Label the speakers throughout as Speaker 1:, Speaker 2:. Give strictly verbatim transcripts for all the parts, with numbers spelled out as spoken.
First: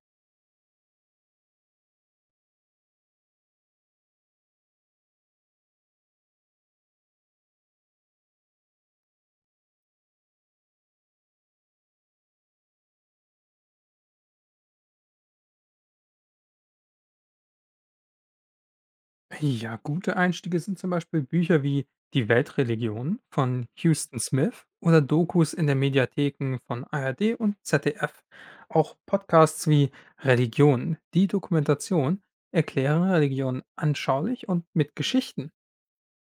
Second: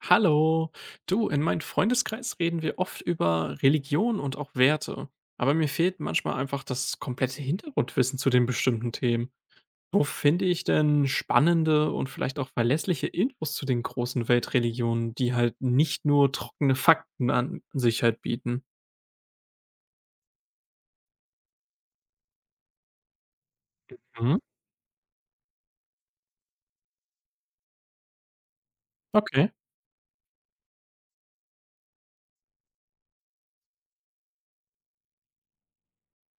Speaker 1: Hallo, du, in meinem Freundeskreis reden wir oft über Religion und auch Werte, aber mir fehlt manchmal einfach das komplette Hintergrundwissen zu den bestimmten Themen. Wo finde ich denn spannende und vielleicht auch verlässliche Infos zu den großen Weltreligionen, die halt nicht nur trockene Fakten an sich halt bieten?
Speaker 2: Ja, gute Einstiege sind zum Beispiel Bücher wie Die Weltreligionen von Houston
Speaker 1: Mhm.
Speaker 2: Smith oder Dokus in der Mediatheken von A R D und Z D F. Auch
Speaker 1: Okay.
Speaker 2: Podcasts wie Religion, die Dokumentation, erklären Religion anschaulich und mit Geschichten.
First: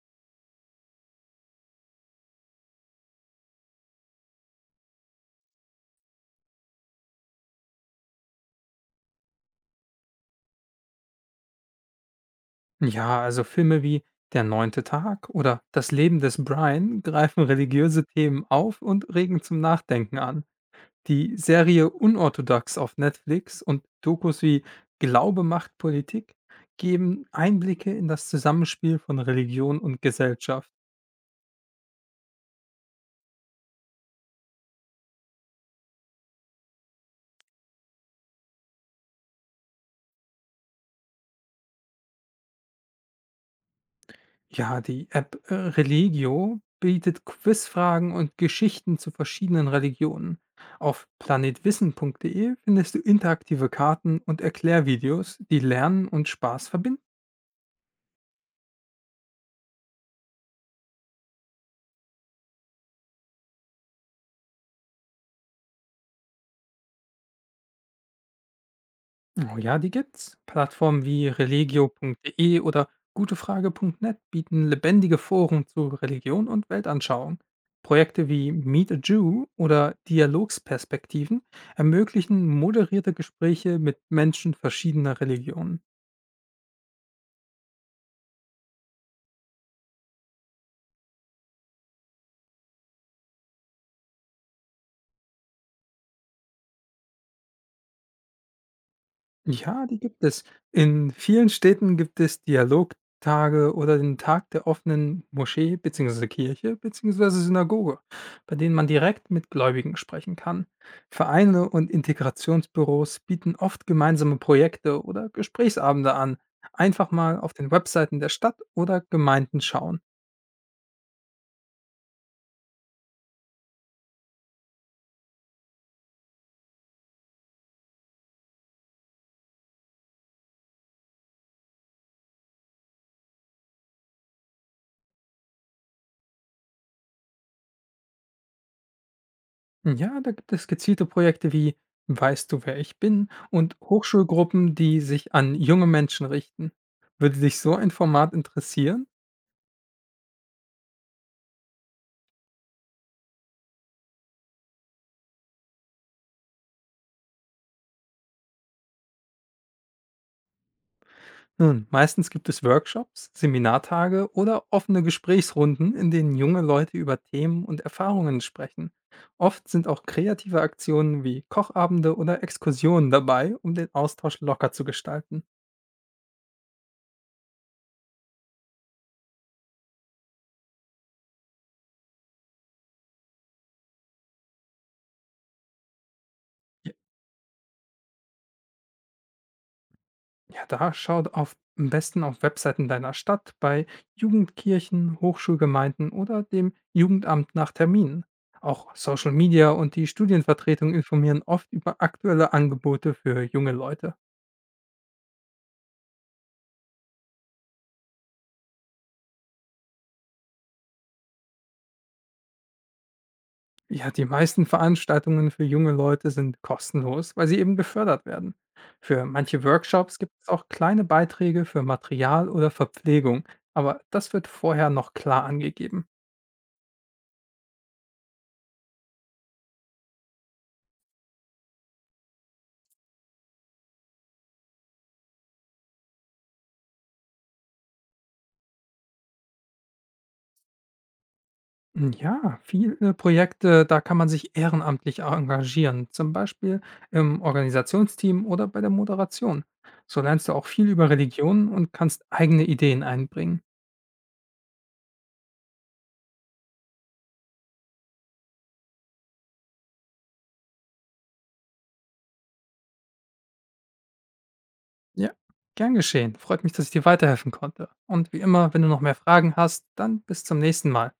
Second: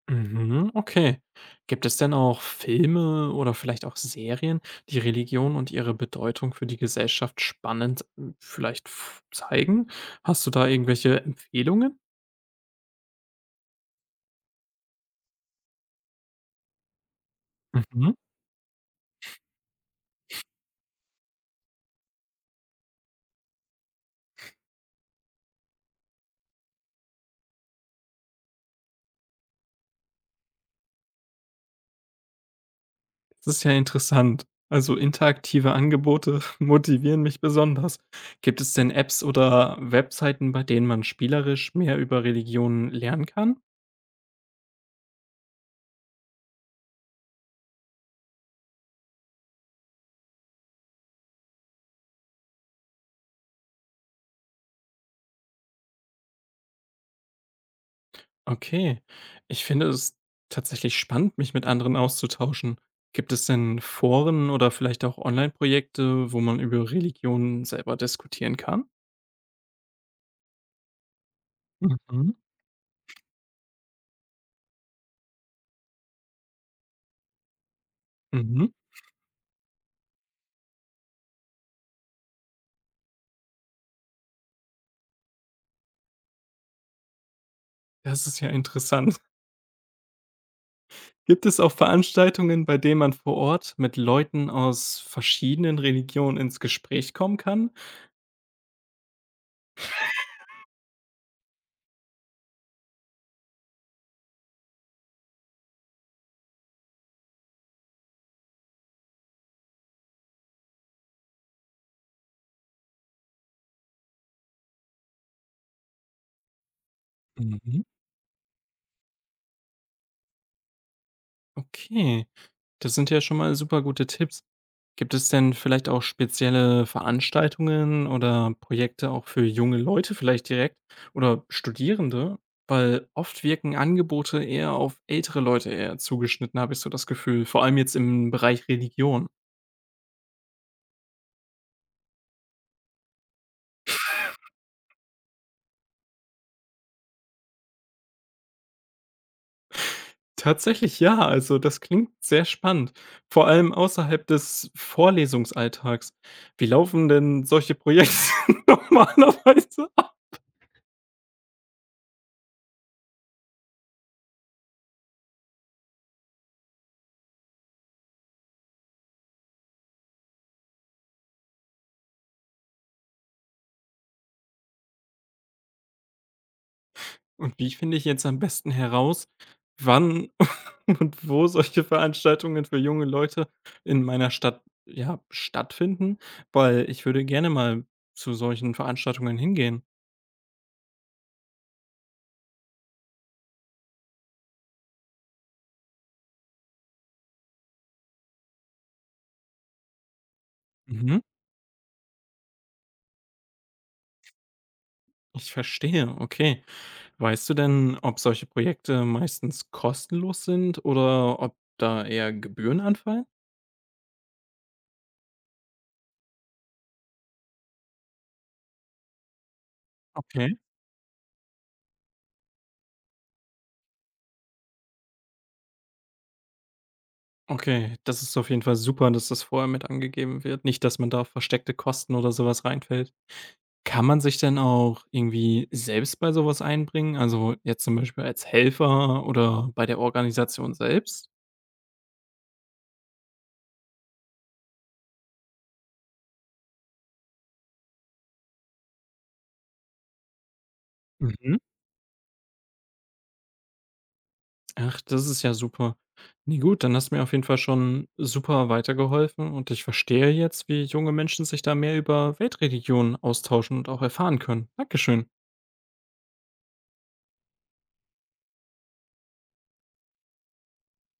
Speaker 1: Mhm, okay. Gibt es denn auch Filme oder vielleicht auch Serien, die Religion und ihre Bedeutung für die Gesellschaft spannend, hm, vielleicht f zeigen? Hast du da irgendwelche Empfehlungen?
Speaker 2: Ja, also Filme wie Der neunte Tag oder Das Leben des Brian greifen religiöse
Speaker 1: Mhm,
Speaker 2: Themen auf und regen zum Nachdenken an. Die Serie „Unorthodox" auf Netflix und Dokus wie „Glaube macht Politik" geben Einblicke in das Zusammenspiel von Religion und Gesellschaft.
Speaker 1: das ist ja interessant. Also, interaktive Angebote motivieren mich besonders. Gibt es denn Apps oder Webseiten, bei denen man spielerisch mehr über Religionen lernen kann?
Speaker 2: Ja, die App äh, Religio bietet Quizfragen und Geschichten zu verschiedenen Religionen. Auf planetwissen.de findest du interaktive Karten und Erklärvideos, die Lernen und Spaß verbinden.
Speaker 1: Okay. Ich finde es tatsächlich spannend, mich mit anderen auszutauschen. Gibt es denn Foren oder vielleicht auch Online-Projekte, wo man über Religionen selber diskutieren kann?
Speaker 2: Oh ja, die gibt's. Plattformen wie
Speaker 1: Mhm.
Speaker 2: religio.de oder gutefrage punkt net bieten lebendige Foren zu Religion und Weltanschauung. Projekte wie
Speaker 1: Mhm.
Speaker 2: Meet a Jew oder Dialogsperspektiven ermöglichen moderierte Gespräche mit Menschen verschiedener Religionen.
Speaker 1: Das ist ja interessant. Gibt es auch Veranstaltungen, bei denen man vor Ort mit Leuten aus verschiedenen Religionen ins Gespräch kommen kann?
Speaker 2: Ja, die gibt es. In vielen Städten gibt es Dialogtage oder den Tag der offenen Moschee bzw. Kirche bzw. Synagoge, bei denen man direkt mit Gläubigen sprechen kann. Vereine und Integrationsbüros bieten oft gemeinsame Projekte oder Gesprächsabende an. Einfach mal auf den
Speaker 1: Mhm.
Speaker 2: Webseiten der Stadt oder Gemeinden schauen.
Speaker 1: Okay. Das sind ja schon mal super gute Tipps. Gibt es denn vielleicht auch spezielle Veranstaltungen oder Projekte auch für junge Leute vielleicht direkt oder Studierende? Weil oft wirken Angebote eher auf ältere Leute eher zugeschnitten, habe ich so das Gefühl, vor allem jetzt im Bereich Religion.
Speaker 2: Hm, ja, da gibt es gezielte Projekte wie Weißt du, wer ich bin? Und Hochschulgruppen, die sich an junge Menschen richten. Würde dich so ein Format interessieren?
Speaker 1: Tatsächlich ja, also das klingt sehr spannend, vor allem außerhalb des Vorlesungsalltags. Wie laufen denn solche Projekte normalerweise?
Speaker 2: Nun, meistens gibt es Workshops, Seminartage oder offene Gesprächsrunden, in denen junge Leute über Themen und Erfahrungen sprechen. Oft sind auch kreative Aktionen wie Kochabende oder Exkursionen dabei, um den Austausch locker zu gestalten.
Speaker 1: Und wie finde ich jetzt am besten heraus, wann und wo solche Veranstaltungen für junge Leute in meiner Stadt, ja, stattfinden? Weil ich würde gerne mal zu solchen Veranstaltungen hingehen.
Speaker 2: Ja, da schaut auf, am besten auf Webseiten deiner Stadt, bei Jugendkirchen, Hochschulgemeinden oder dem Jugendamt nach Terminen. Auch Social Media und die Studienvertretung
Speaker 1: Mhm.
Speaker 2: informieren oft über aktuelle Angebote für junge Leute.
Speaker 1: Ich verstehe, okay. Weißt du denn, ob solche Projekte meistens kostenlos sind oder ob da eher Gebühren anfallen?
Speaker 2: Ja, die meisten Veranstaltungen für junge Leute sind kostenlos, weil sie eben gefördert werden. Für manche Workshops gibt es
Speaker 1: Okay.
Speaker 2: auch kleine Beiträge für Material oder Verpflegung, aber das wird vorher noch klar angegeben.
Speaker 1: Okay, das ist auf jeden Fall super, dass das vorher mit angegeben wird. Nicht, dass man da auf versteckte Kosten oder sowas reinfällt. Kann man sich denn auch irgendwie selbst bei sowas einbringen? Also, jetzt zum Beispiel als Helfer oder bei der Organisation selbst?
Speaker 2: Hm, ja, viele Projekte, da kann man sich ehrenamtlich engagieren, zum Beispiel im Organisationsteam oder bei der Moderation. So lernst du auch viel über
Speaker 1: Mhm.
Speaker 2: Religionen und kannst eigene Ideen einbringen.
Speaker 1: Ach, das ist ja super. Ne, gut, dann hast du mir auf jeden Fall schon super weitergeholfen und ich verstehe jetzt, wie junge Menschen sich da mehr über Weltreligionen austauschen und auch erfahren können. Dankeschön.
Speaker 2: Ja, gern geschehen. Freut mich, dass ich dir weiterhelfen konnte. Und wie immer, wenn du noch mehr Fragen hast, dann bis zum nächsten Mal.